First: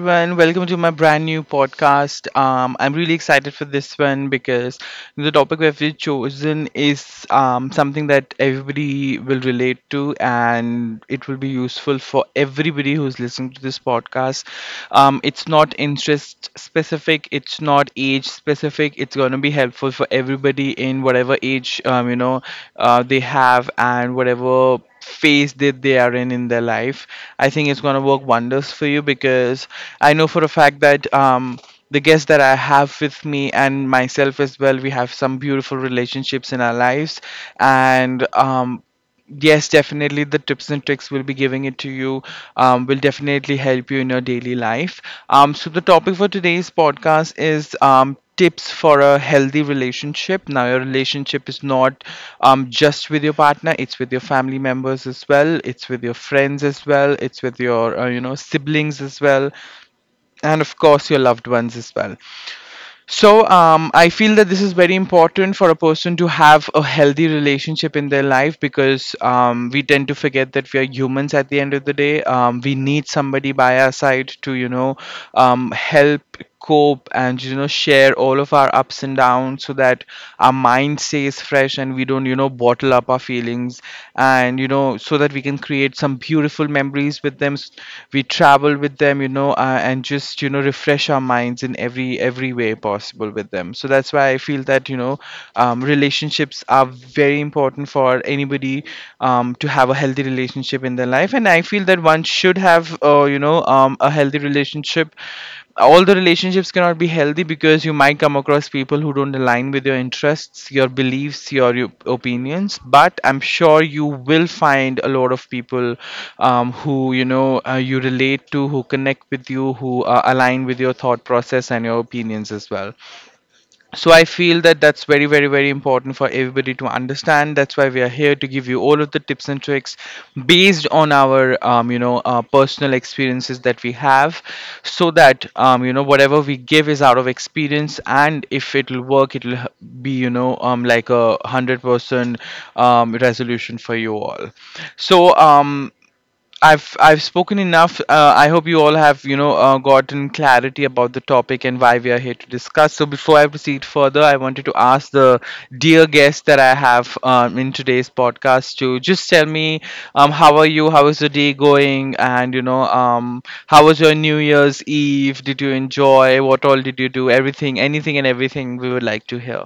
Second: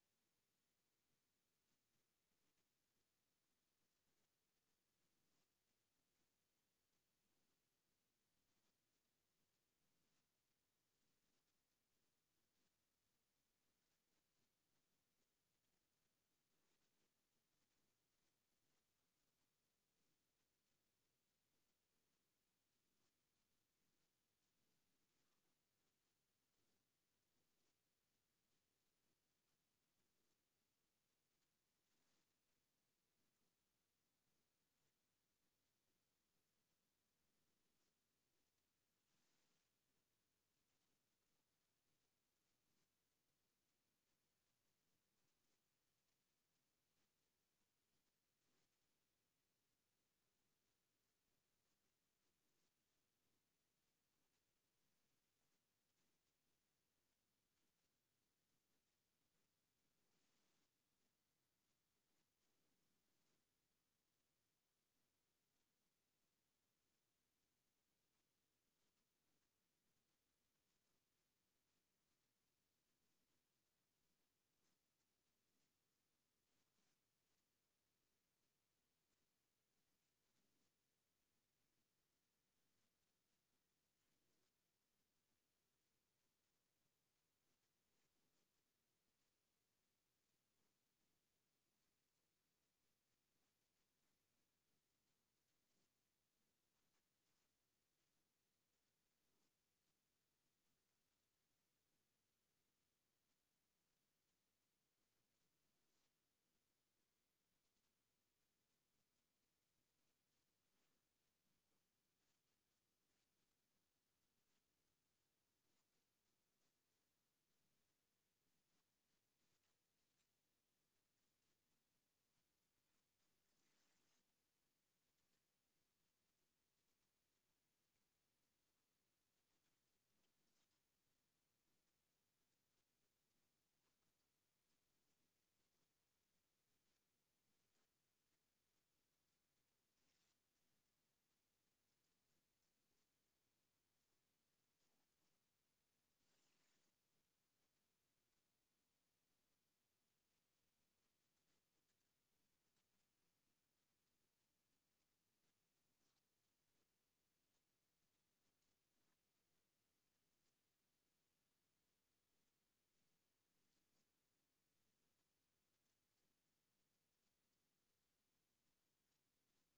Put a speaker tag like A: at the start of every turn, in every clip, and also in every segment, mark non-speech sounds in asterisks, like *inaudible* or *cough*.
A: everyone, welcome to my brand new podcast. I'm really excited for this one because the topic that we've chosen is something that everybody will relate to and it will be useful for everybody who's listening to this podcast. It's not interest specific, it's not age specific, it's going to be helpful for everybody in whatever age they have and whatever phase that they are in their life. I think it's going to work wonders for you because I know for a fact that the guests that I have with me and myself as well, we have some beautiful relationships in our lives, and yes, definitely the tips and tricks will be giving it to you will definitely help you in your daily life. So, the topic for today's podcast is tips for a healthy relationship. Now, your relationship is not just with your partner; it's with your family members as well, it's with your friends as well, it's with your siblings as well, and of course your loved ones as well. So I feel that this is very important for a person to have a healthy relationship in their life because we tend to forget that we are humans at the end of the day. We need somebody by our side to help cope and share all of our ups and downs so that our mind stays fresh and we don't bottle up our feelings and so that we can create some beautiful memories with we travel with them, and just refresh our minds in every way possible with them. So that's why I feel that relationships are very important for anybody to have a healthy relationship in their life, and I feel that one should have a healthy relationship. All the relationships cannot be healthy because you might come across people who don't align with your interests, your beliefs, your opinions. But I'm sure you will find a lot of people who you know you relate to, who connect with you, who align with your thought process and your opinions as well. So I feel that that's very important for everybody to understand. That's why we are here to give you all of the tips and tricks based on our personal experiences that we have, so that whatever we give is out of experience, and if it'll work, it'll be like a 100% resolution for you all. So I've spoken enough. I hope you all have gotten clarity about the topic and why we are here to discuss. So before I proceed further, I wanted to ask the dear guest that I have in today's podcast to just tell me how are you? How is the day going? And how was your New Year's Eve? Did you enjoy? What all did you do? Everything, anything, and everything we would like to hear.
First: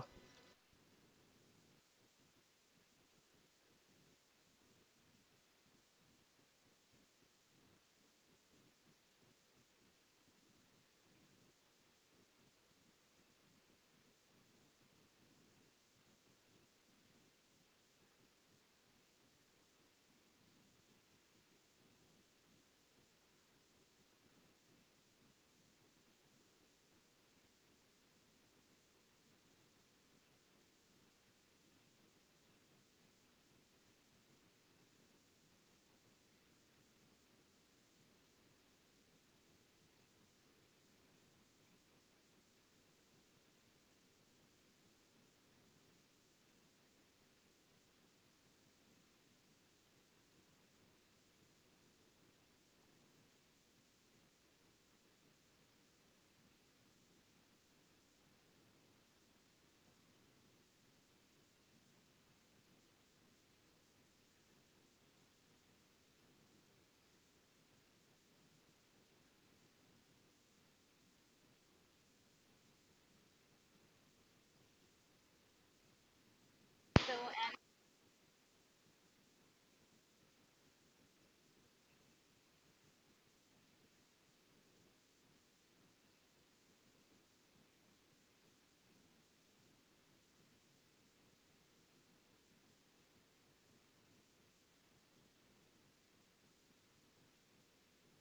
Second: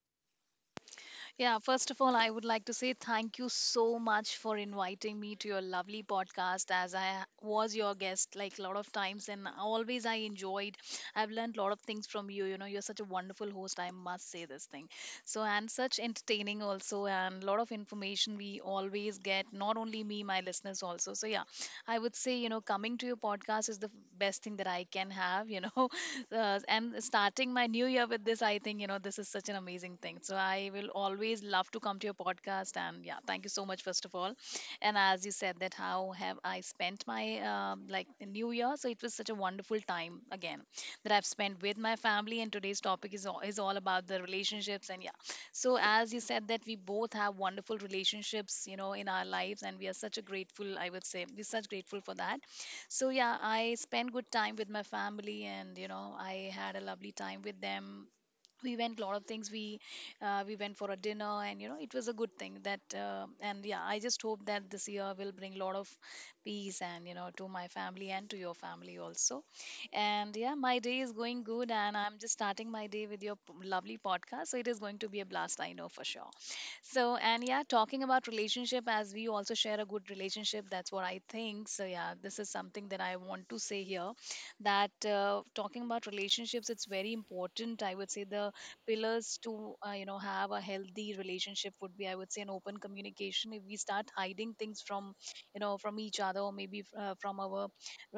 B: Yeah, first of all, I would like to say thank you so much for inviting me to your lovely podcast as I was your guest like a lot of times and always I enjoyed. I've learned a lot of things from you. You know, you're such a wonderful host, I must say this thing. So, and such entertaining also, and a lot of information we always get, not only me, my listeners also. So, yeah, I would say, you know, coming to your podcast is the best thing that I can have, *laughs* you know, *laughs* and starting my new year with this, I think, you know, this is such an amazing thing. So I will always love to come to your podcast. And yeah, thank you so much, first of all. And as you said, that how have I spent my like the new year? So it was such a wonderful time again that I've spent with my family. And today's topic is all about the relationships. And yeah, so as you said, that we both have wonderful relationships, you know, in our lives. And we are such a grateful, I would say, we're such grateful for that. So yeah, I spent good time with my family, and you know, I had a lovely time with them. We went lot of things, we went for a dinner, and you know, it was a good thing that and yeah, I just hope that this year will bring lot of peace, and you know, to my family and to your family also. And yeah, my day is going good, and I'm just starting my day with your lovely podcast, so it is going to be a blast, I know for sure. So, and yeah, talking about relationship, as we also share a good relationship, that's what I think. So yeah, this is something that I want to say here, that talking about relationships, it's very important. I would say the pillars to you know, have a healthy relationship would be, I would say, an open communication. If we start hiding things from, you know, from each other, or maybe from our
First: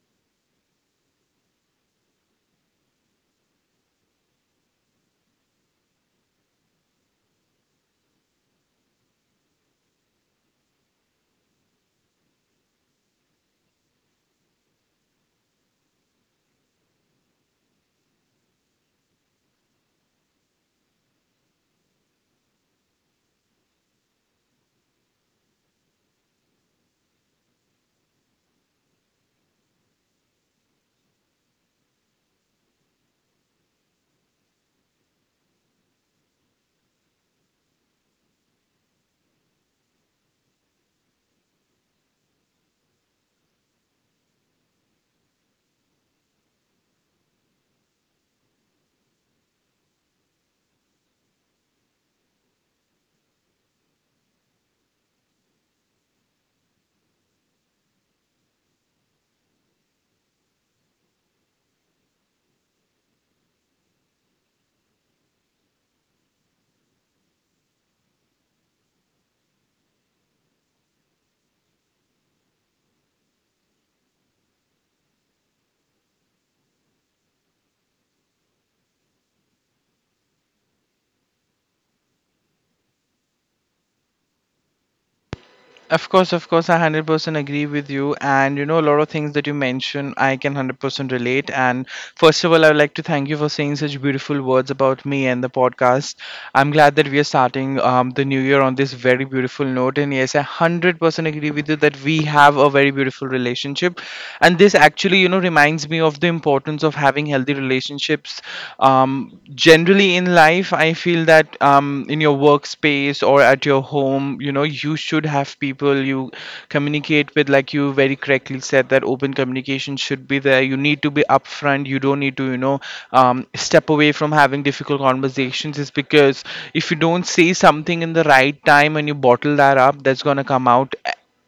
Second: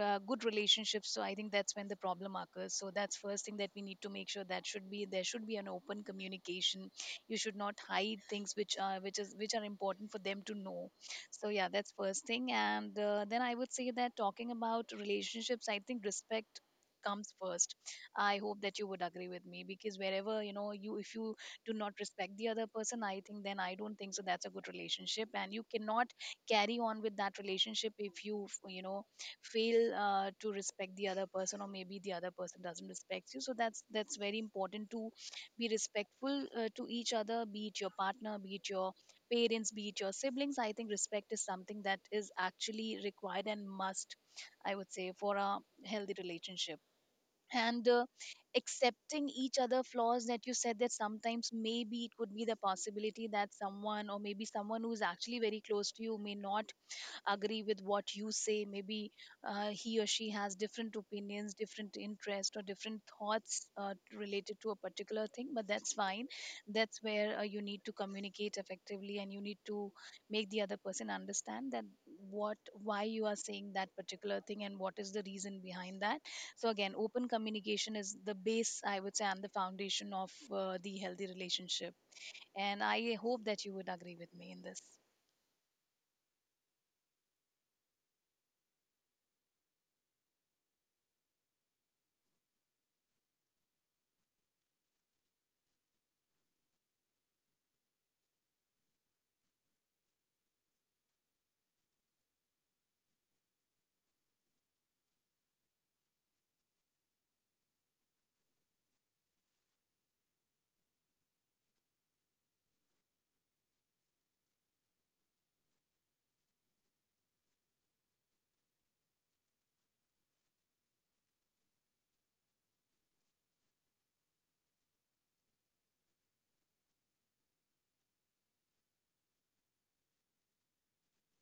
B: good relationships, so I think that's when the problem occurs. So that's first thing that we need to make sure, that should be there, should be an open communication. You should not hide things which are, which are important for them to know. So yeah, that's first thing. And then I would say that talking about relationships, I think respect comes first. I hope that you would agree with me, because wherever, you know, you, if you do not respect the other person, I think then I don't think so that's a good relationship, and you cannot carry on with that relationship if you you know, fail to respect the other person, or maybe the other person doesn't respect you. So that's very important to be respectful to each other, be it your partner, be it your parents, be it your siblings. I think respect is something that is actually required and must, I would say, for a healthy relationship. And accepting each other flaws, that you said, that sometimes maybe it could be the possibility that someone, or maybe someone who's actually very close to you, may not agree with what you say. Maybe he or she has different opinions, different interests, or different thoughts related to a particular thing, but that's fine. That's where you need to communicate effectively, and you need to make the other person understand that what, why you are saying that particular thing and what is the reason behind that. So again, open communication is the base, I would say, and the foundation of the healthy relationship. And I hope that you would agree with me in this.
A: Of course, I 100% agree with you. And you know, a lot of things that you mentioned, I can 100% relate. And first of all, I would like to thank you for saying such beautiful words about me and the podcast. I'm glad that we are starting the new year on this very beautiful note. And yes, I 100% agree with you that we have a very beautiful relationship. And this actually, you know, reminds me of the importance of having healthy relationships. Generally in life, I feel that in your workspace or at your home, you know, you should have people you communicate with. Like you very correctly said, that open communication should be there. You need to be upfront. You don't need to, you know, step away from having difficult conversations. Is because if you don't say something in the right time and you bottle that up, that's gonna come out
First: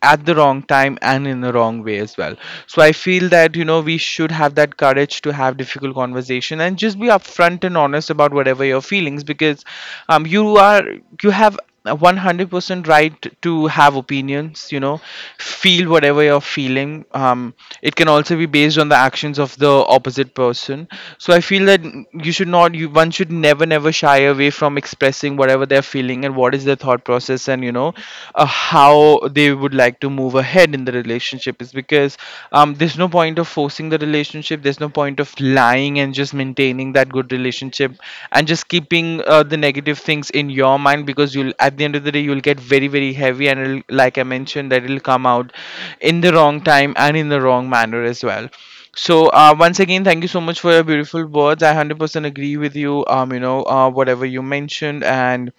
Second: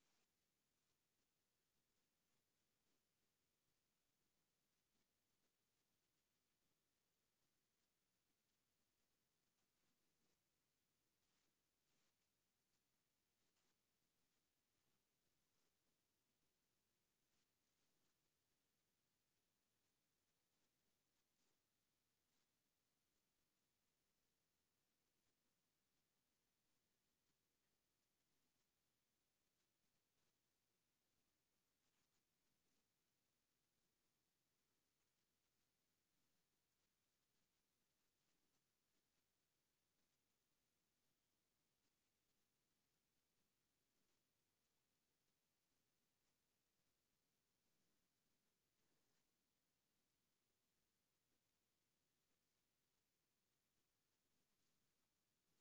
A: at the wrong time and in the wrong way as well. So I feel that you know we should have that courage to have difficult conversation and just be upfront and honest about whatever your feelings, because you are, you have a 100% right to have opinions, you know, feel whatever you're feeling. It can also be based on the actions of the opposite person. So I feel that you should not you one should never shy away from expressing whatever they're feeling and what is their thought process, and you know, on you know how they would like to move ahead in the relationship. Is because there's no point of forcing the relationship, there's no point of lying and just maintaining that good relationship and just keeping the negative things in your mind, because you'll at the end of the day you'll get very heavy and it'll, like I mentioned that it'll come out in the wrong time and in the wrong manner as well. So once again thank you so much for your beautiful words. I 100% agree with you, you know, whatever you mentioned. and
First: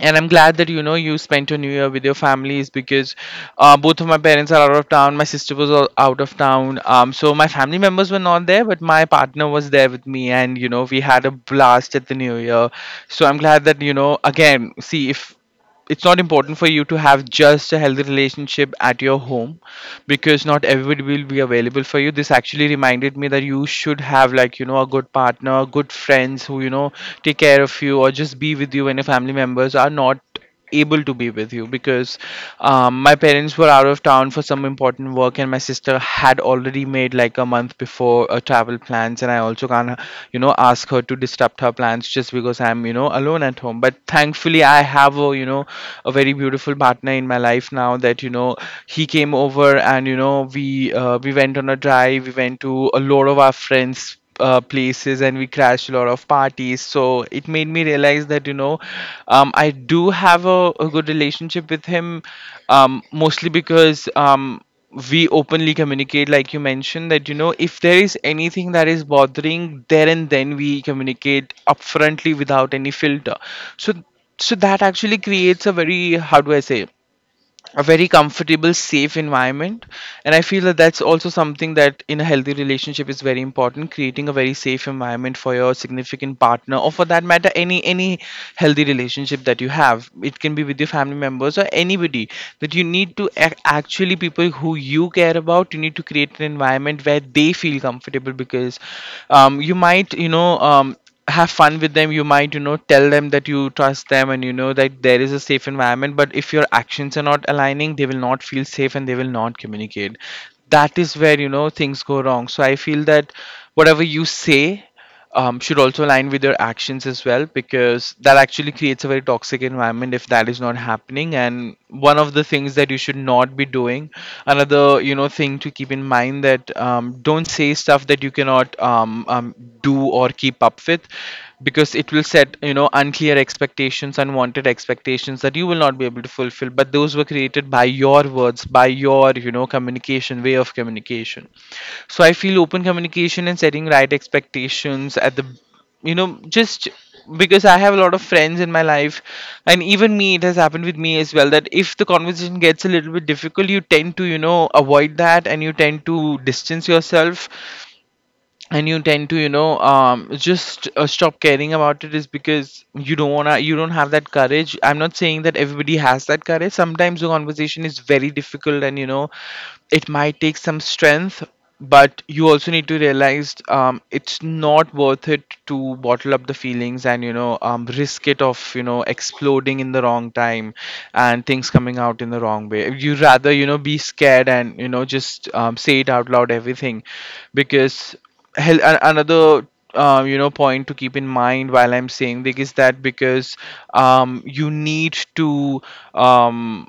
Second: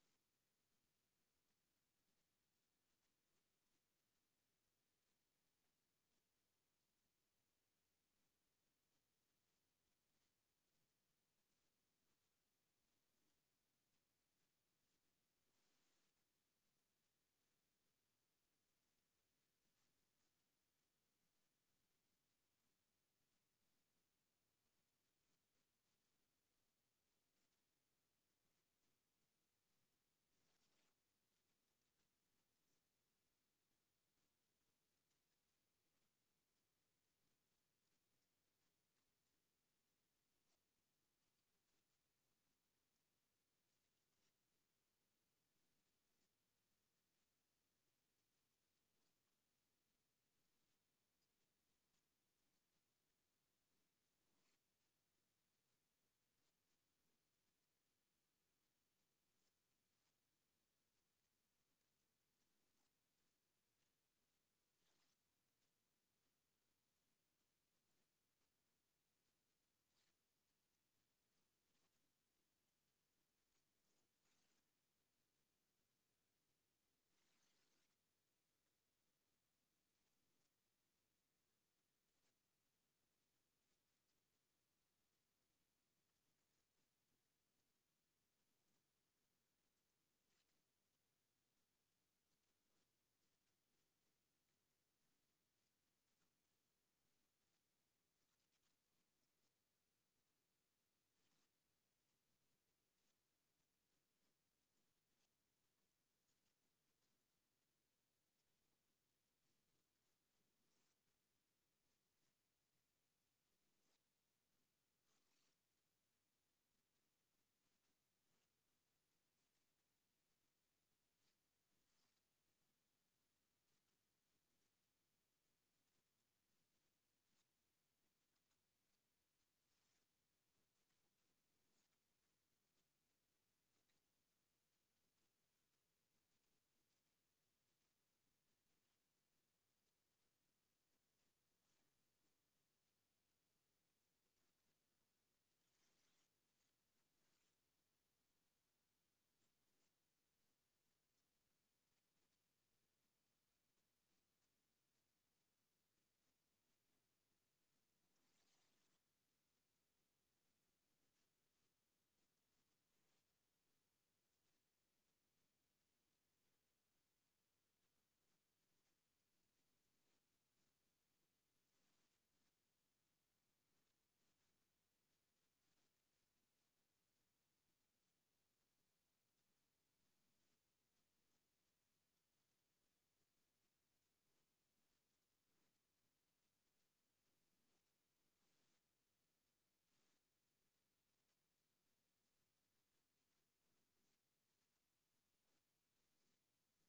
A: and I'm glad that you know you spent your new year with your families, because both of my parents are out of town, my sister was all out of town, so my family members were not there, but my partner was there with me, and you know we had a blast at the new year. So I'm glad that you know, again, see, if it's not important for you to have just a healthy relationship at your home, because not everybody will be available for you, this actually reminded me that you should have, like you know, a good partner, good friends who you know take care of you or just be with you when your family members are not able to be with you, because my parents were out of town for some important work and my sister had already made like a month before travel plans and I also can't you know ask her to disrupt her plans just because I'm you know alone at home. But thankfully I have a you know a very beautiful partner in my life now, that you know he came over and you know we went on a drive, we went to a lot of our friends places and we crashed a lot of parties. So it made me realize that you know I do have a good relationship with him, mostly because we openly communicate, like you mentioned, that you know if there is anything that is bothering, there and then we communicate upfrontly without any filter. So so that actually creates a very, how do I say, a very comfortable safe environment. And I feel that that's also something, that in a healthy relationship is very important, creating a very safe environment for your significant partner or for that matter any healthy relationship that you have. It can be with your family members or anybody, that you need to actually, people who you care about, you need to create an environment where they feel comfortable, because you might you know have fun with them, you might you know tell them that you trust them and you know that there is a safe environment, but if your actions are not aligning, they will not feel safe and they will not communicate. That is where you know things go wrong. So I feel that whatever you say should also align with your actions as well, because that actually creates a very toxic environment if that is not happening. And one of the things that you should not be doing, another you know thing to keep in mind, that don't say stuff that you cannot do or keep up with, because it will set you know unclear expectations, unwanted expectations that you will not be able to fulfill, but those were created by your words, by your you know communication, way of communication. So I feel open communication and setting right expectations at the you know, just, because I have a lot of friends in my life, and even me, it has happened with me as well, that if the conversation gets a little bit difficult, you tend to you know avoid that, and you tend to distance yourself, and you tend to you know just stop caring about it. Is because you don't want to, you don't have that courage. I'm not saying that everybody has that courage. Sometimes the conversation is very difficult, and it might take some strength, but you also need to realize it's not worth it to bottle up the feelings and risk it of exploding in the wrong time and things coming out in the wrong way. You rather be scared and you know just say it out loud everything because another point to keep in mind while I'm saying this is that because you need to um,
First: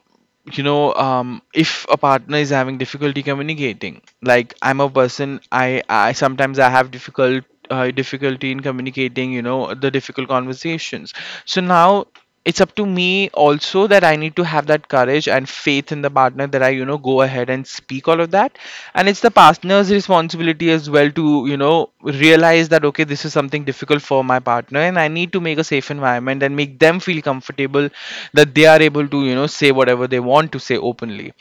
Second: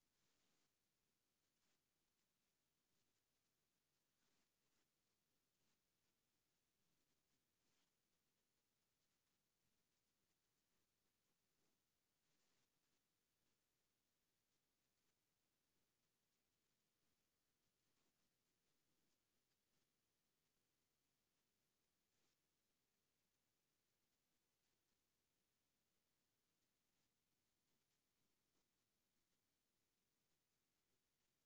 A: if a partner is having difficulty communicating. Like I'm a person, I sometimes I have difficulty in communicating the difficult conversations. So now it's up to me also that I need to have that courage and faith in the partner, that I, go ahead and speak all of that. And it's the partner's responsibility as well to, realize that, okay, this is something difficult for my partner and I need to make a safe environment and make them feel comfortable, that they are able to, say whatever they want to say openly.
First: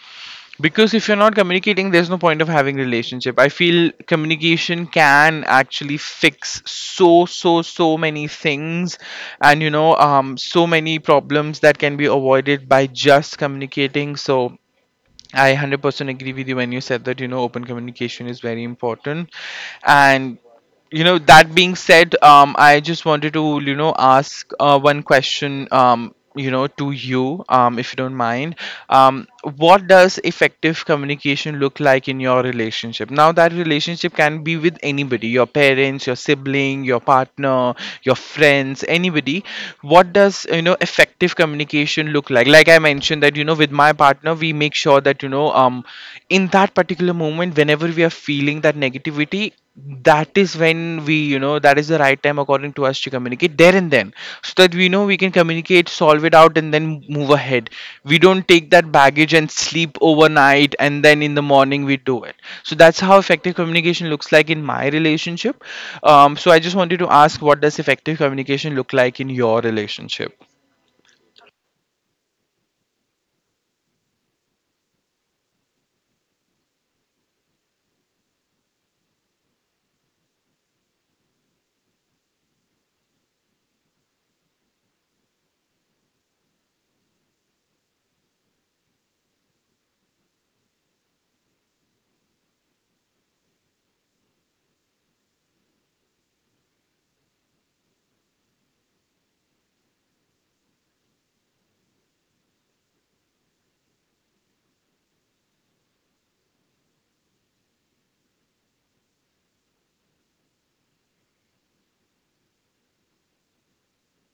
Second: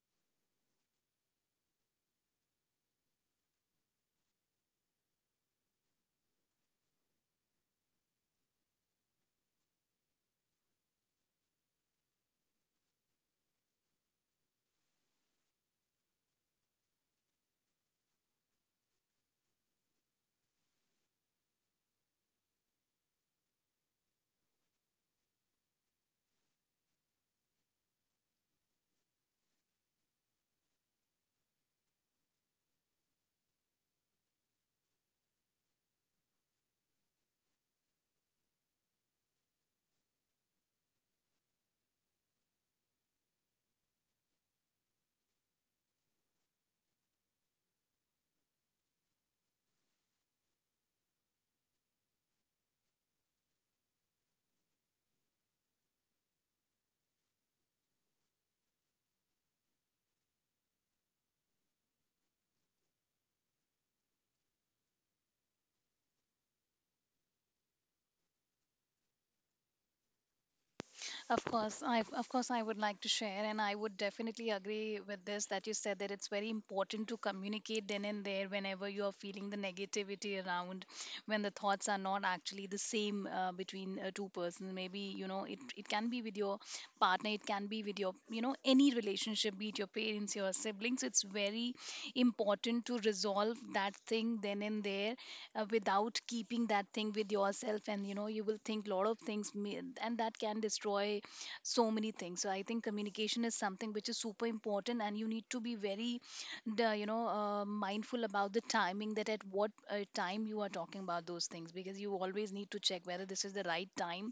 A: Because if you're not communicating, there's no point of having relationship. I feel communication can actually fix so many things, and so many problems that can be avoided by just communicating. So I 100% agree with you when you said that open communication is very important. And that being said, I just wanted to ask one question, to you, if you don't mind. um what does effective communication look like in your relationship? Now, that relationship can be with anybody: your parents, your sibling, your partner, your friends, anybody. What does effective communication look like? Like I mentioned that with my partner, we make sure that in that particular moment, whenever we are feeling that negativity, that is when we that is the right time according to us to communicate there and then, so that we know we can communicate, solve it out, and then move ahead. We don't take that baggage and sleep overnight and then in the morning we do it. So that's how effective communication looks like in my relationship. So I just wanted to ask, what does effective communication look like in your relationship?
B: Of course I would like to share, and I would definitely agree with this that you said, that it's very important to communicate then and there whenever you are feeling the negativity around, when the thoughts are not actually the same between two persons. Maybe, you know, it can be with your partner, it can be with your, you know, any relationship, be it your parents, your siblings. It's very important to resolve that thing then and there without keeping that thing with yourself, and you know, you will think lot of things and that can destroy so many things. So I think communication is something which is super important, and you need to be very, the you know mindful about the timing, that at what time you are talking about those things, because you always need to check whether this is the right time,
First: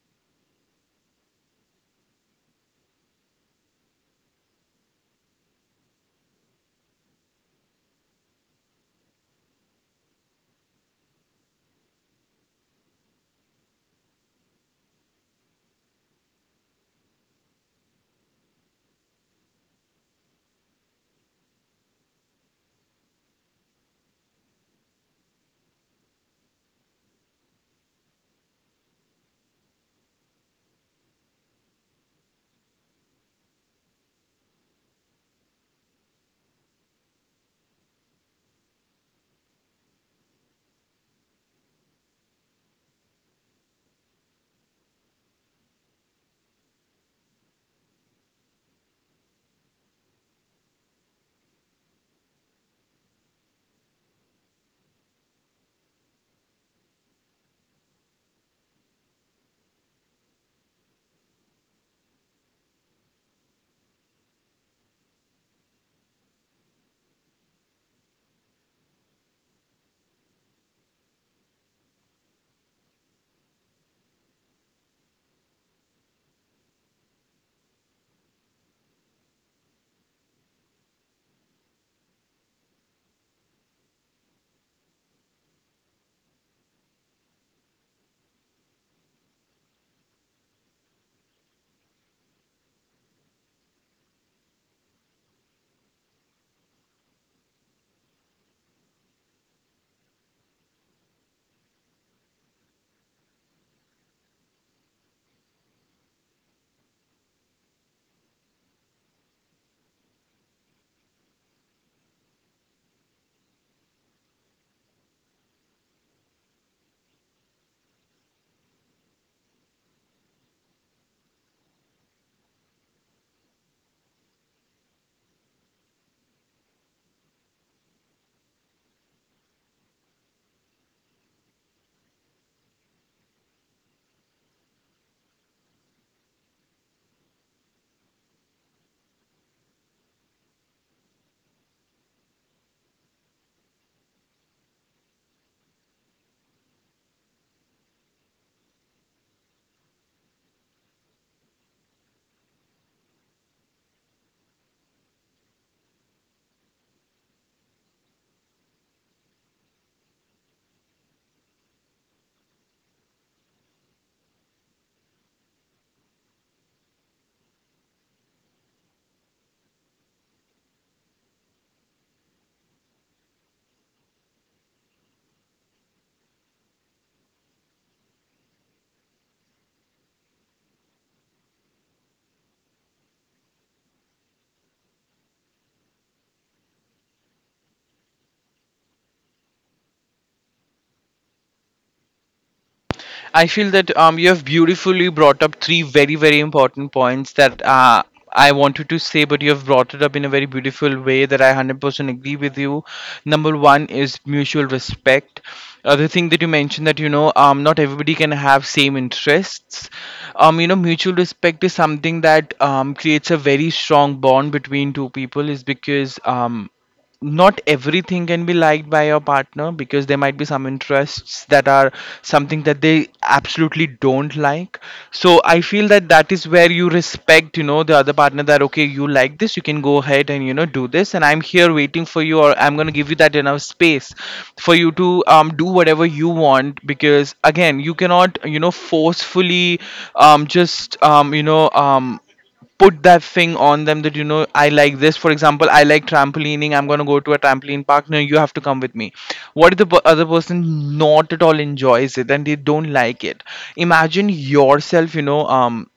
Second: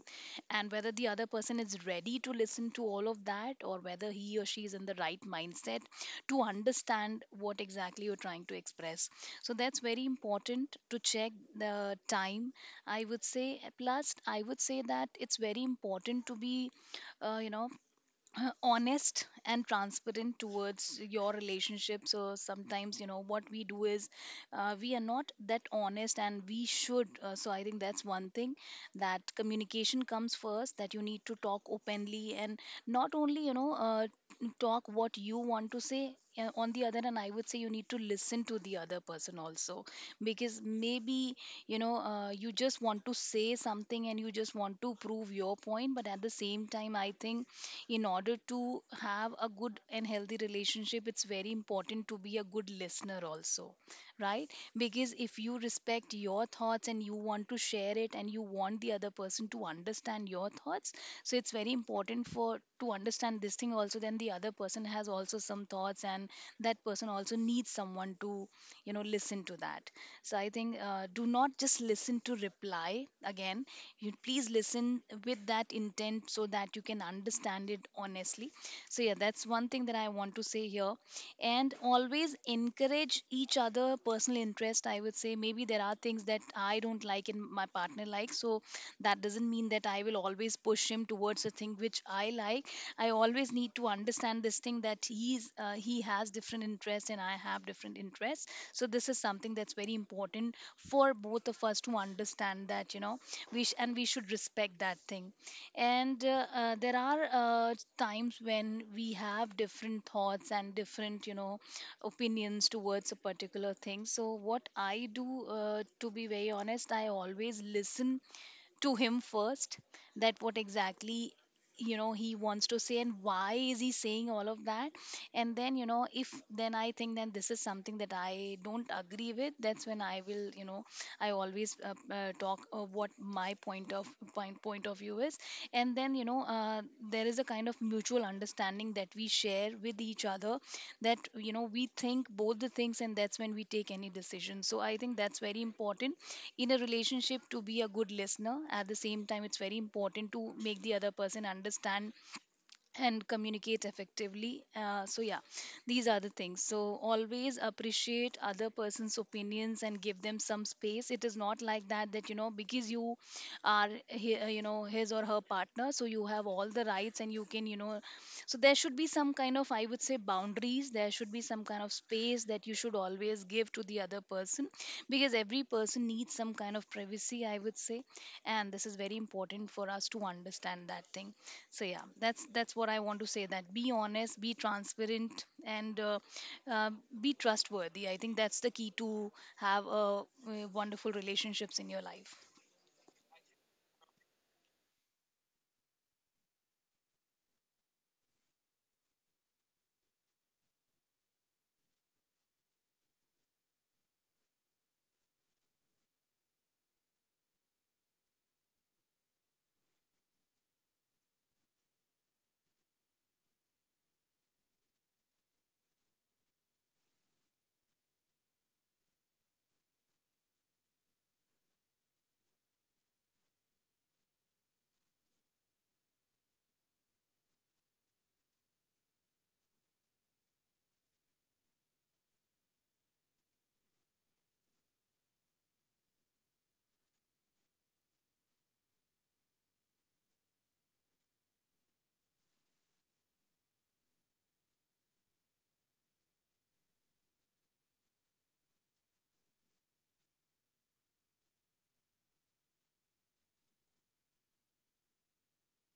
B: and whether the other person is ready to listen to all of that, or whether he or she is in the right mindset to understand what exactly you're trying to express. So that's very important to check the time, I would say. Plus I would say that it's very important to be uh, you know honest and transparent towards your relationship. So sometimes, you know what we do is, we are not that honest, and we should. So I think that's one thing, that communication comes first, that you need to talk openly, and not only, you know, talk what you want to say. On the other hand, I would say you need to listen to the other person also, because maybe, you know, you just want to say something and you just want to prove your point, but at the same time I think in order to have a good and healthy relationship, it's very important to be a good listener also, right? Because if you respect your thoughts, and you want to share it, and you want the other person to understand your thoughts, so it's very important for to understand this thing also, then the other person has also some thoughts, and that person also needs someone to, you know, listen to that. So I think, do not just listen to reply again. You please listen with that intent, so that you can understand it honestly. So yeah, that's one thing that I want to say here. And always encourage each other personal interest, I would say. Maybe there are things that I don't like and my partner likes, so that doesn't mean that I will always push him towards a thing which I like. I always need to understand this thing, that he has different interests and I have different interests. So this is something that's very important for both of us to understand, that you know, and we should respect that thing. And uh, uh, there are uh, times when we have different thoughts and different, you know, opinions towards a particular thing. So what I do, to be very honest, I always listen to him first, that what exactly, you know, he wants to say and why is he saying all of that. And then, you know, if then I think that this is something that I don't agree with, that's when I will, you know, I always talk what my point of view is. And then, you know, there is a kind of mutual understanding that we share with each other, that you know, we think both the things, and that's when we take any decision. So I think that's very important in a relationship, to be a good listener. At the same time, it's very important to make the other person understand and communicate effectively. So yeah, these are the things. So always appreciate other person's opinions, and give them some space. It is not like that, you know, because you are, you know, his or her partner, so you have all the rights, and you can, you know. So there should be some kind of, I would say, boundaries, there should be some kind of space that you should always give to the other person, because every person needs some kind of privacy, I would say. And this is very important for us to understand that thing. So yeah, that's what I want to say, that be honest, be transparent, and uh, be trustworthy. I think that's the key to have wonderful relationships in your life.
A: I feel that you have beautifully brought up three very, very important points that I wanted to say, but you have brought it up in a very beautiful way that I 100% agree with you. Number one is mutual respect. Other thing that you mentioned that not everybody can have same interests. Mutual respect is something that creates a very strong bond between two people, is because not everything can be liked by your partner, because there might be some interests that are something that they absolutely don't like. So I feel that that is where you respect the other partner, that okay, you like this, you can go ahead and do this, and I'm here waiting for you, or I'm going to give you that enough space for you to do whatever you want. Because again, you cannot forcefully just you know put that thing on them, that you know, I like this. For example, I like trampolining. I'm gonna go to a trampoline park. No, you have to come with me. What if the other person not at all enjoys it and they don't like it? Imagine yourself,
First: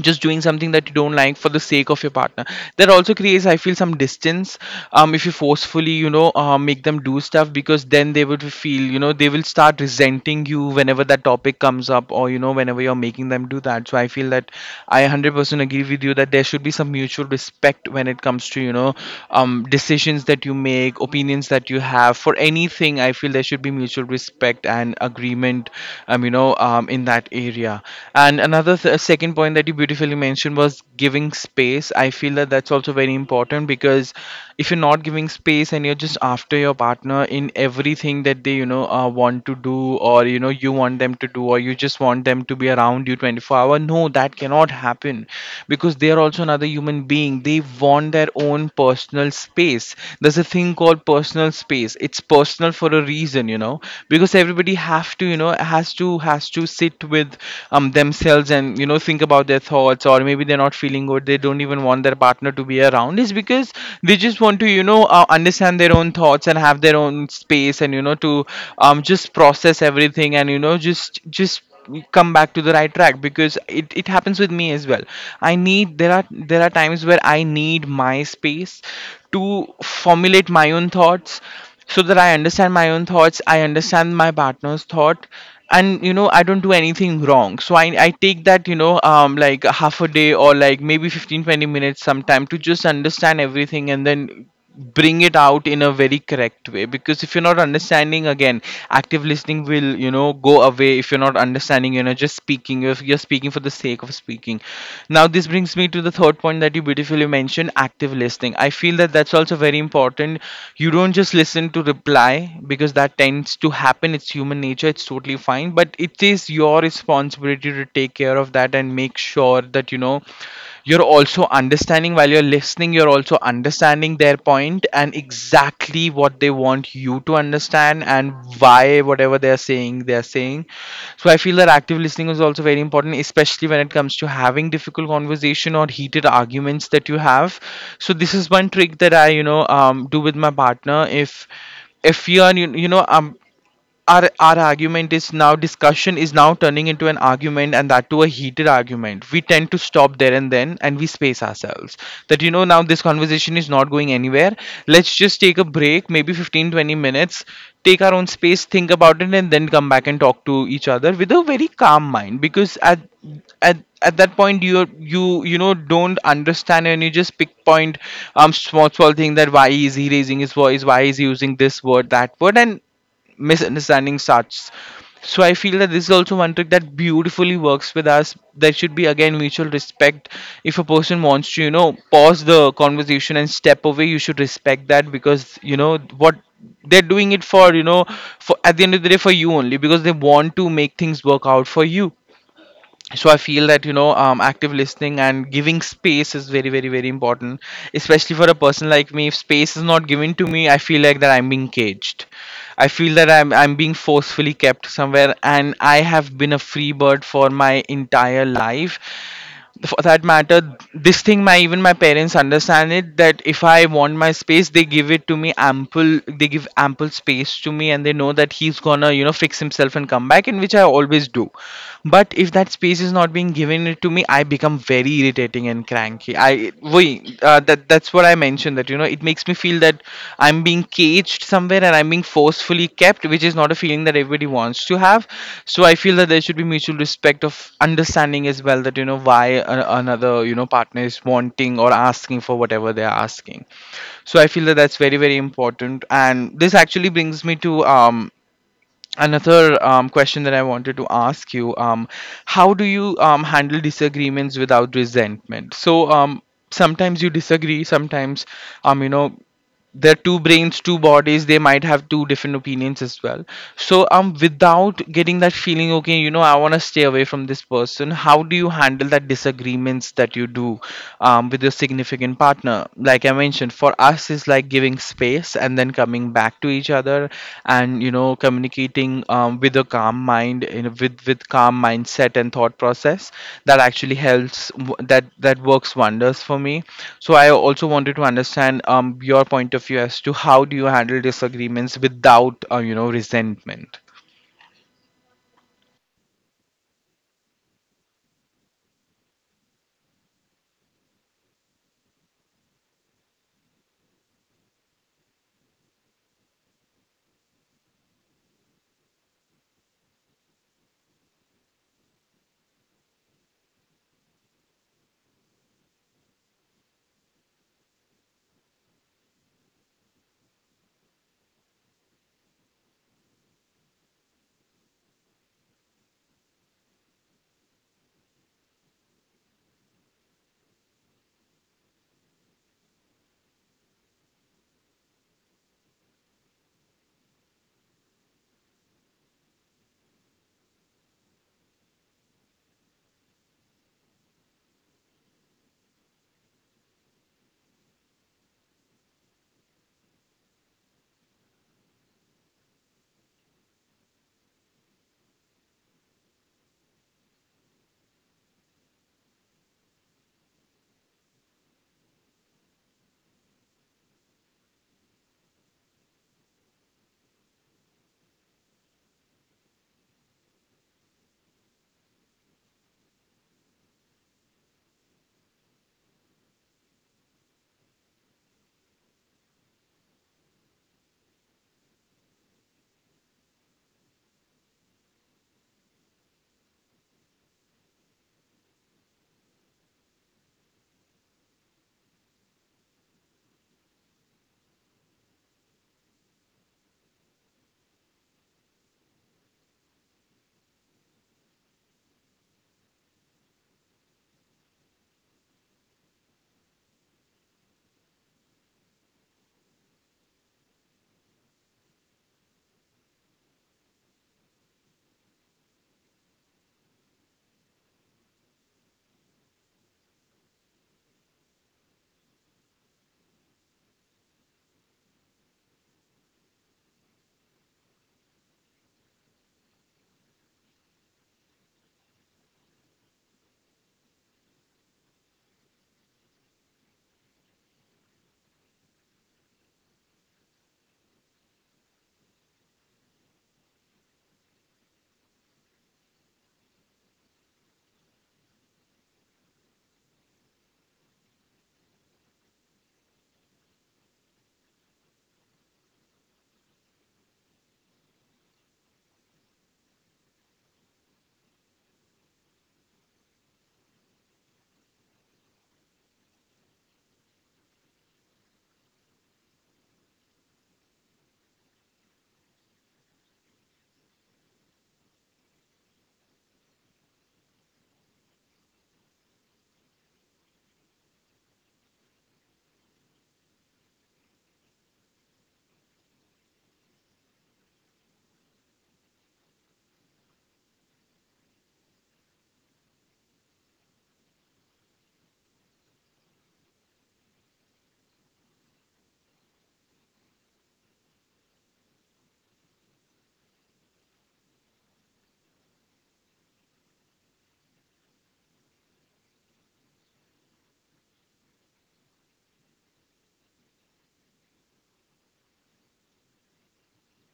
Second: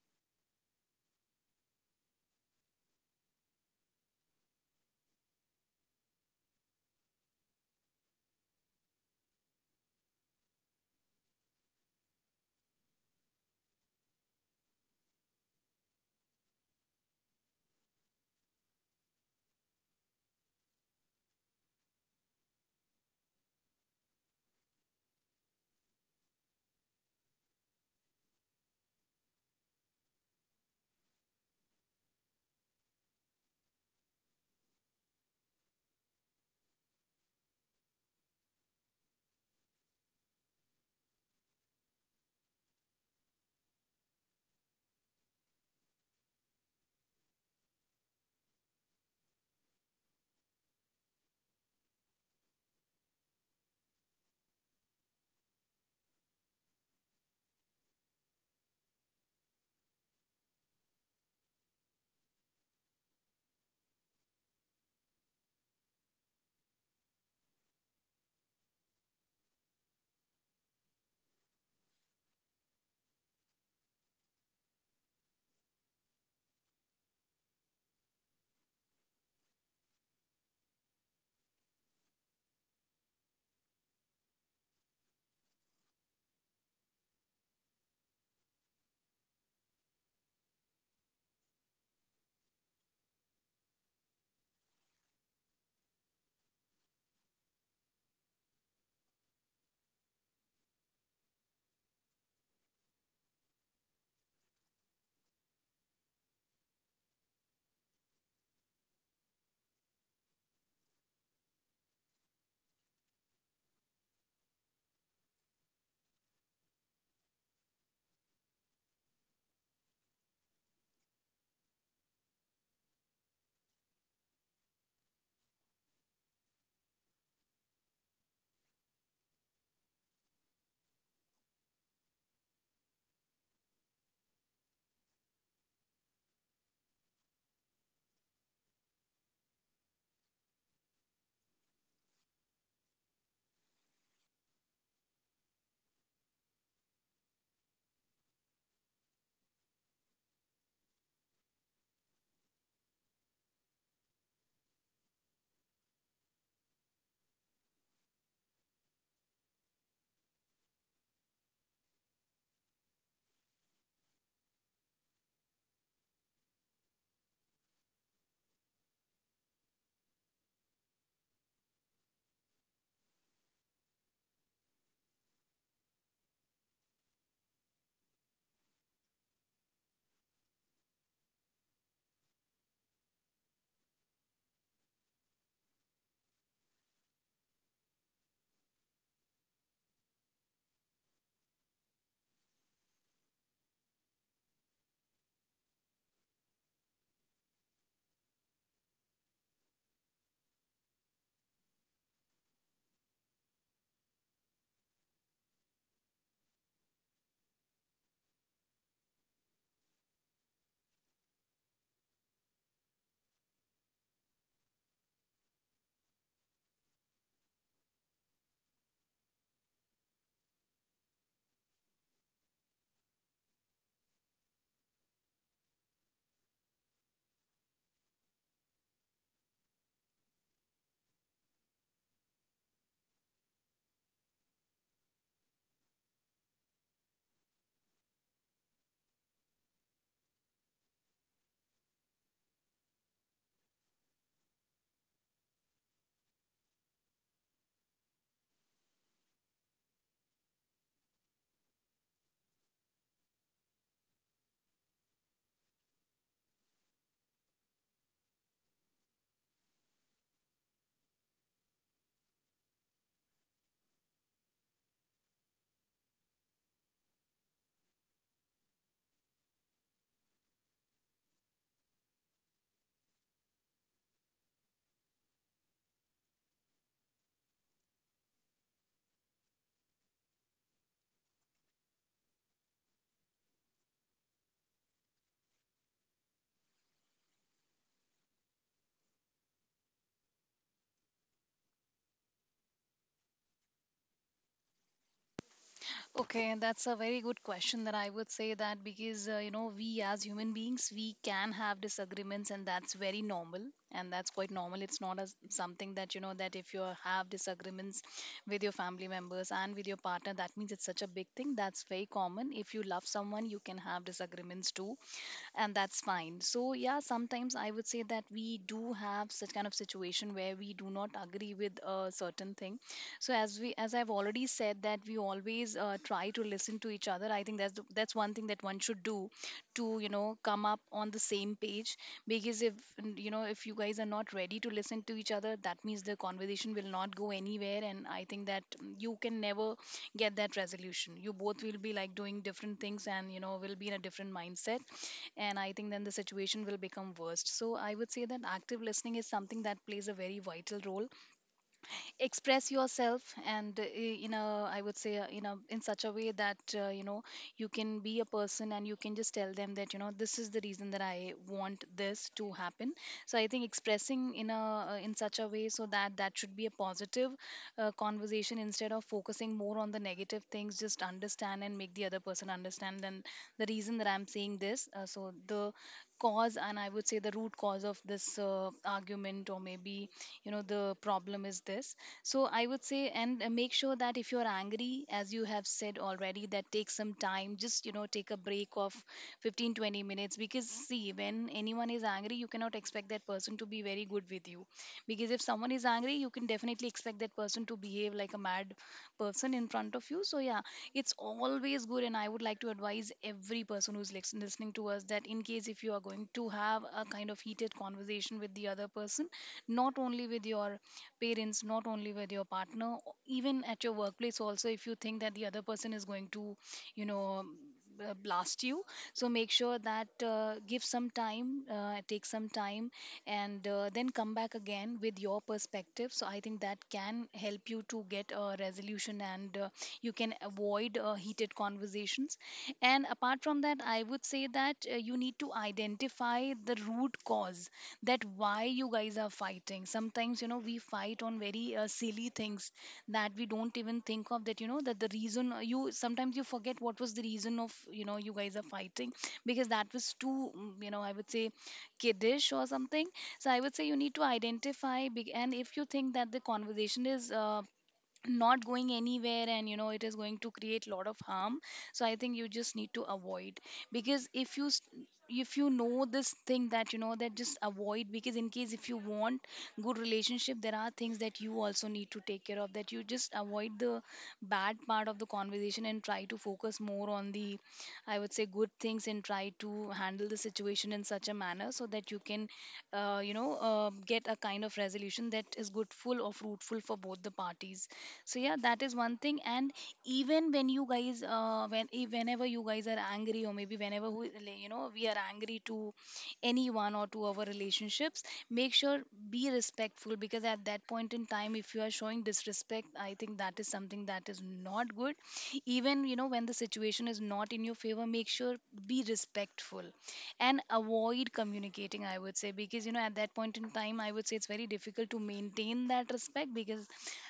A: just doing something that you don't like for the sake of your partner. That also creates, I feel, some distance. If you forcefully make them do stuff, because then they would feel, you know, they will start resenting you whenever that topic comes up or whenever you're making them do that. So I feel that I 100% agree with you that there should be some mutual respect when it comes to decisions that you make, opinions that you have for anything. I feel there should be mutual respect and agreement in that area. And second point that you beautifully mentioned was giving space. I feel that that's also very important, because if you're not giving space and you're just after your partner in everything that they, want to do, or, you want them to do, or you just want them to be around you 24-hour, no, that cannot happen. Because they are also another human being. They want their own personal space. There's a thing called personal space. It's personal for a reason, you know, because everybody have to, you know, has to sit with themselves and think about their thoughts. Or maybe they're not feeling good, they don't even want their partner to be around, is because they just want to understand their own thoughts and have their own space and you know to just process everything and you know, just come back to the right track. Because it happens with me as well. I need, there are times where I need my space to formulate my own thoughts, so that I understand my own thoughts, I understand my partner's thought, and you know, I don't do anything wrong. So I take that, you know, like a half a day or like maybe fifteen twenty 20 minutes sometime, to just understand everything and then bring it out in a very correct way. Because if you're not understanding again, active listening will, you know, go away. If you're not understanding, you know, just speaking, you're speaking for the sake of speaking. Now this brings me to the third point that you beautifully mentioned: active listening. I feel that that's also very important. You don't just listen to reply, because that tends to happen, it's human nature, it's totally fine, but it is your responsibility to take care of that and make sure that you know you're also understanding. While you're listening, you're also understanding their point and exactly what they want you to understand, and why whatever they're saying they're saying. So I feel that active listening is also very important, especially when it comes to having difficult conversation or heated arguments that you have. So this is one trick that I, you know, do with my partner. If we are our argument is now, discussion is now turning into an argument, and that to a heated argument, we tend to stop there and then and we space ourselves. That you know, now this conversation is not going anywhere, let's just take a break, maybe 15-20 minutes, take our own space, think about it, and then come back and talk to each other with a very calm mind. Because at at that point, you you know, don't understand and you just pick point small thing. That why is he raising his voice, why is he using this word, that word, and misunderstanding starts. So I feel that this is also one trick that beautifully works with us. There should be again mutual respect. If a person wants to, pause the conversation and step away, you should respect that because you know what they're doing it for, at the end of the day, for you only, because they want to make things work out for you. So I feel that active listening and giving space is very, very, very important, especially for a person like me. If space is not given to me, I feel like that I'm being caged. I feel that I'm being forcefully kept somewhere, and I have been a free bird for my entire life, for that matter. This thing, my even my parents understand it, that if I want my space, they give it to me, ample. They give ample space to me, and they know that he's gonna, fix himself and come back, and which I always do. But if that space is not being given it to me, I become very irritating and cranky. I we That's what I mentioned, that it makes me feel that I'm being caged somewhere, and I'm being forcefully kept, which is not a feeling that everybody wants to have. So I feel that there should be mutual respect, of understanding as well, that why another partner is wanting or asking for whatever they're asking. So I feel that that's very, very important, and this actually brings me to another question that I wanted to ask you. How do you handle disagreements without resentment? So sometimes you disagree. Sometimes, um you know they're two brains, two bodies, they might have two different opinions as well. So without getting that feeling, okay, I want to stay away from this person, how do you handle that disagreements that you do with your significant partner? Like I mentioned, for us is like giving space, and then coming back to each other, and communicating, with a calm mind, with calm mindset and thought process. That actually helps. That works wonders for me. So I also wanted to understand, your point of view as to how do you handle disagreements without resentment.
B: Okay, that's a very good question that I would say, that because you know, we as human beings, we can have disagreements, and that's very normal, and that's quite normal. It's not as something that, you know, that if you have disagreements with your family members and with your partner, that means it's such a big thing. That's very common. If you love Someone you can have disagreements too, and that's fine. So yeah, sometimes I would say that we do have such kind of situation where we do not agree with a certain thing. So as I've already said that we always try to listen to each other. I think that's one thing that one should do, to come up on the same page. Because if if you guys are not ready to listen to each other, that means the conversation will not go anywhere. And I think that you can never get that resolution. You both will be like doing different things, and you know, will be in a different mindset. And I think then the situation will become worse. So I would say that active listening is something that plays a very vital role. Express yourself, and you know, I would say in a in such a way that you know, you can be a person and you can just tell them that you know, this is the reason that I want this to happen. So I think expressing in a in such a way, so that that should be a positive conversation, instead of focusing more on the negative things. Just understand and make the other person understand then the reason that I'm saying this. So the Cause, and I would say the root cause of this, argument, or maybe you know, the problem is this. So I would say, and make sure that if you're angry, as you have said already, that take some time, just you know, take a break of 15-20 minutes, because see, when anyone is angry, you cannot expect that person to be very good with you. Because if someone is angry, you can definitely expect that person to behave like a mad person in front of you. So yeah, it's always good. And I would like to advise every person who's listening to us, that in case if you are going to have a kind of heated conversation with the other person, not only with your parents, not only with your partner, even at your workplace also, if you think that the other person is going to, you know, um, blast you. So make sure that give some time, take some time, and then come back again with your perspective. So I think that can help you to get a resolution, and you can avoid heated conversations. And apart from that, I would say that you need to identify the root cause, that why you guys are fighting. Sometimes you know, we fight on very silly things that we don't even think of, that you know, that the reason you sometimes you forget what was the reason of you know, you guys are fighting, because that was too you know, I would say kiddish or something. So I would say you need to identify big. And if you think that the conversation is not going anywhere, and you know it is going to create lot of harm, so I think you just need to avoid. Because if you know this thing, that you know, that just avoid, because in case if you want good relationship, there are things that you also need to take care of, that you just avoid the bad part of the conversation and try to focus more on the, I would say, good things, and try to handle the situation in such a manner so that you can get a kind of resolution that is good full or fruitful for both the parties. So yeah, that is one thing. And even when you guys whenever you guys are angry, or maybe whenever we, like, you know, we are angry to anyone or to our relationships, make sure be respectful, because at that point in time if you are showing disrespect, I think that is something that is not good. Even you know, when the situation is not in your favor, make sure be respectful and avoid communicating, I would say, because you know at that point in time, I would say it's very difficult to maintain that respect. Because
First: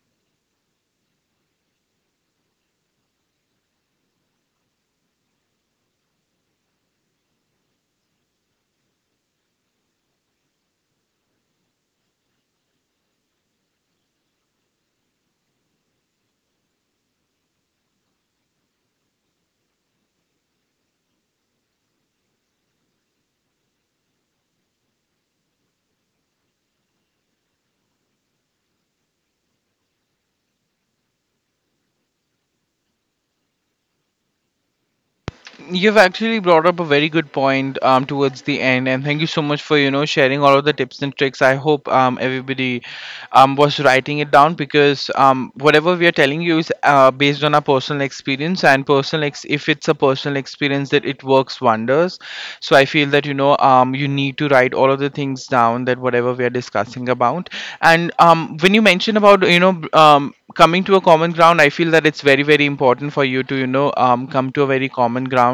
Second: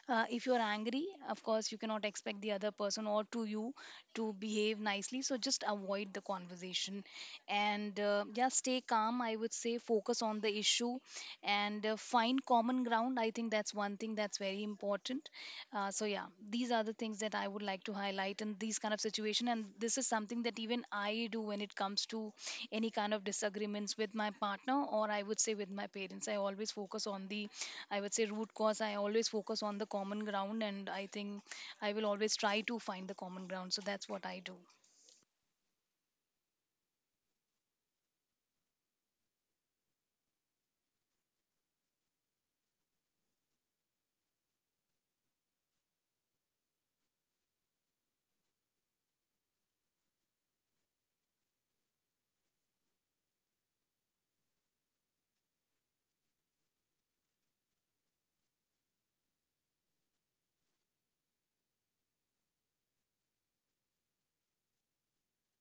B: if you're angry, of course, you cannot expect the other person or to you to behave nicely. So just avoid the conversation, and just stay calm. I would say focus on the issue, and find common ground. I think that's one thing that's very important. So yeah, these are the things that I would like to highlight in these kind of situation. And this is something that even I do when it comes to any kind of disagreements with my partner, or I would say with my parents. I always focus on the, I would say, root cause. I always focus on the common ground, and I think I will always try to find the common ground. So that's what I do.
A: You've actually brought up a very good point towards the end, and thank you so much for sharing all of the tips and tricks. I hope everybody was writing it down, because whatever we are telling you is based on our personal experience, and if it's a personal experience that it works wonders. So I feel that you need to write all of the things down, that whatever we are discussing about. And when you mention about coming to a common ground, I feel that it's very, very important for you to come to a very common ground.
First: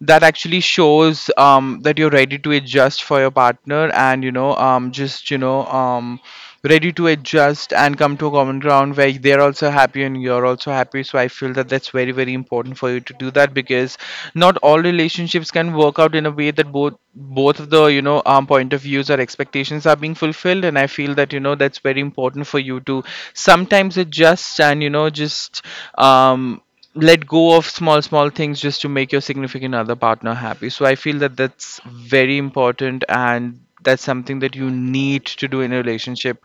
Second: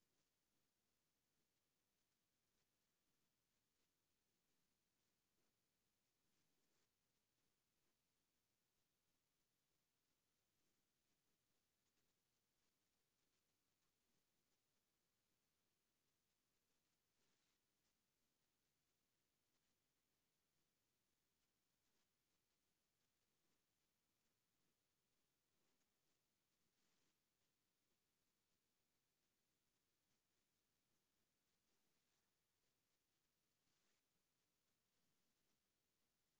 A: That actually shows that you're ready to adjust for your partner, and just ready to adjust and come to a common ground where they're also happy and you're also happy. So I feel that that's very, very important for you to do that, because not all relationships can work out in a way that both of the, point of views or expectations are being fulfilled. And I feel that that's very important for you to sometimes adjust and just um let go of small small things, just to make your significant other partner happy. So I feel that that's very important, and that's something that you need to do in a relationship,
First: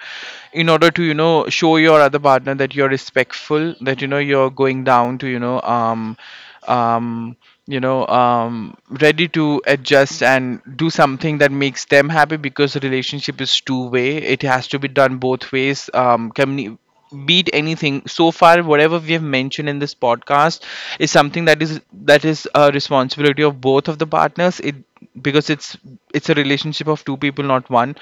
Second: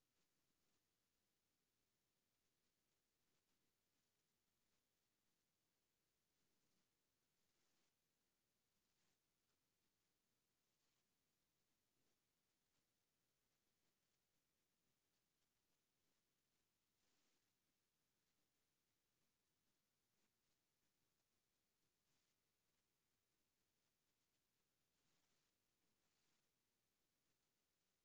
A: in order to show your other partner that you're respectful, that you're going down to um you know um, ready to adjust and do something that makes them happy, because a relationship is two way, it has to be done both ways. Beat anything so far, whatever we have mentioned in this podcast, is something that is a responsibility of both of the partners. It, because it's a relationship of two people, not one.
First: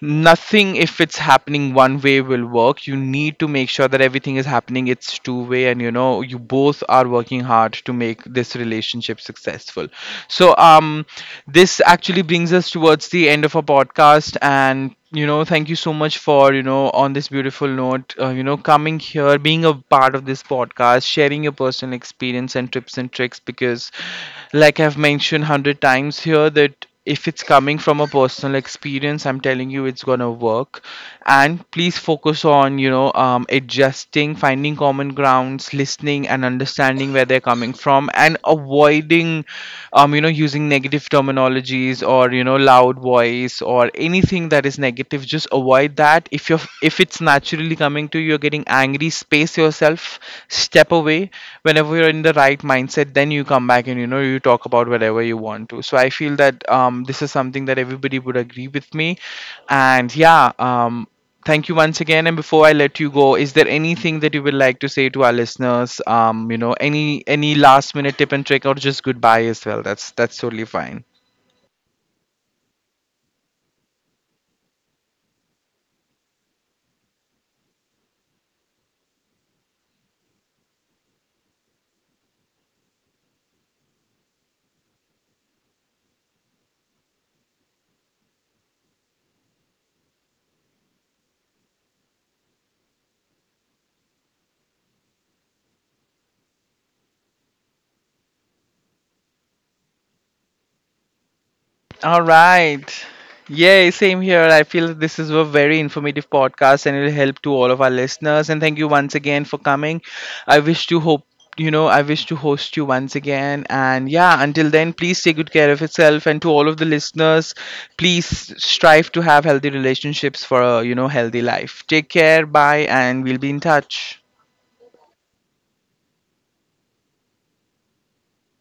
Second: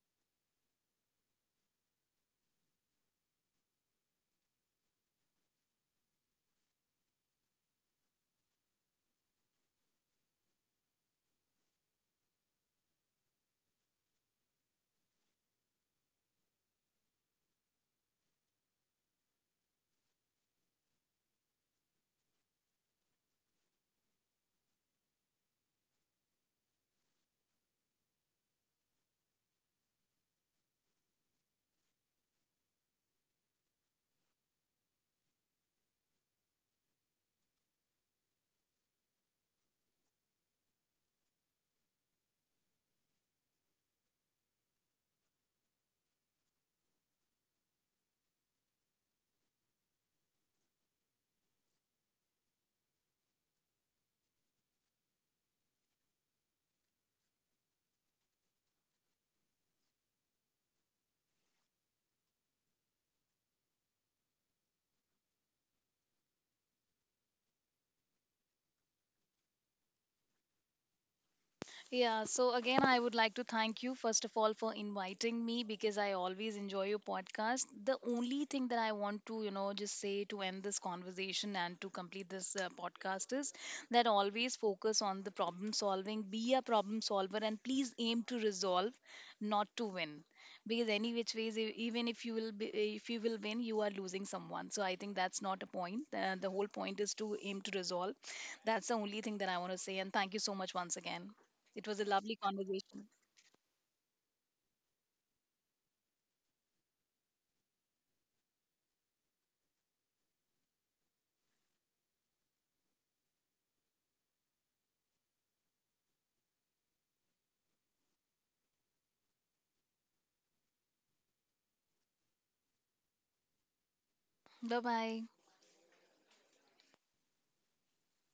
A: Nothing, if it's happening one way, will work. You need to make sure that everything is happening, it's two way, and you both are working hard to make this relationship successful. So this actually brings us towards the end of our podcast. And thank you so much for, on this beautiful note, coming here, being a part of this podcast, sharing your personal experience and tips and tricks, because, like I've mentioned 100 times here, that if it's coming from a personal experience, I'm telling you, it's gonna work. And please focus on adjusting, finding common grounds, listening, and understanding where they're coming from, and avoiding using negative terminologies, or loud voice, or anything that is negative. Just avoid that if you're, if it's naturally coming to you, you're getting angry, space yourself, step away. Whenever you're in the right mindset, then you come back and you talk about whatever you want to. So I feel that this is something that everybody would agree with me. And yeah, thank you once again. And before I let you go, is there anything that you would like to say to our listeners, any last minute tip and trick, or just goodbye as well? That's totally fine.
B: Yeah, so again, I would like to thank you, first of all, for inviting me, because I always enjoy your podcast. The only thing that I want to, you know, just say, to end this conversation and to complete this podcast, is that always focus on the problem solving, be a problem solver, and please aim to resolve, not to win. Because any which ways, even if you will be, if you will win, you are losing someone. So I think that's not a point. The whole point is to aim to resolve. That's the only thing that I want to say. And thank you so much once again. It was a
A: All
B: lovely
A: right.
B: conversation.
A: Yay, same here. I feel that this is a very informative podcast, and it'll help to all of our listeners. And thank you once again for coming. I wish to hope, I wish to host you once again. And yeah, until then, please take good care of yourself. And to all of the listeners, please strive to have healthy relationships for a, healthy life. Take care. Bye. And we'll be in touch.
B: Bye bye.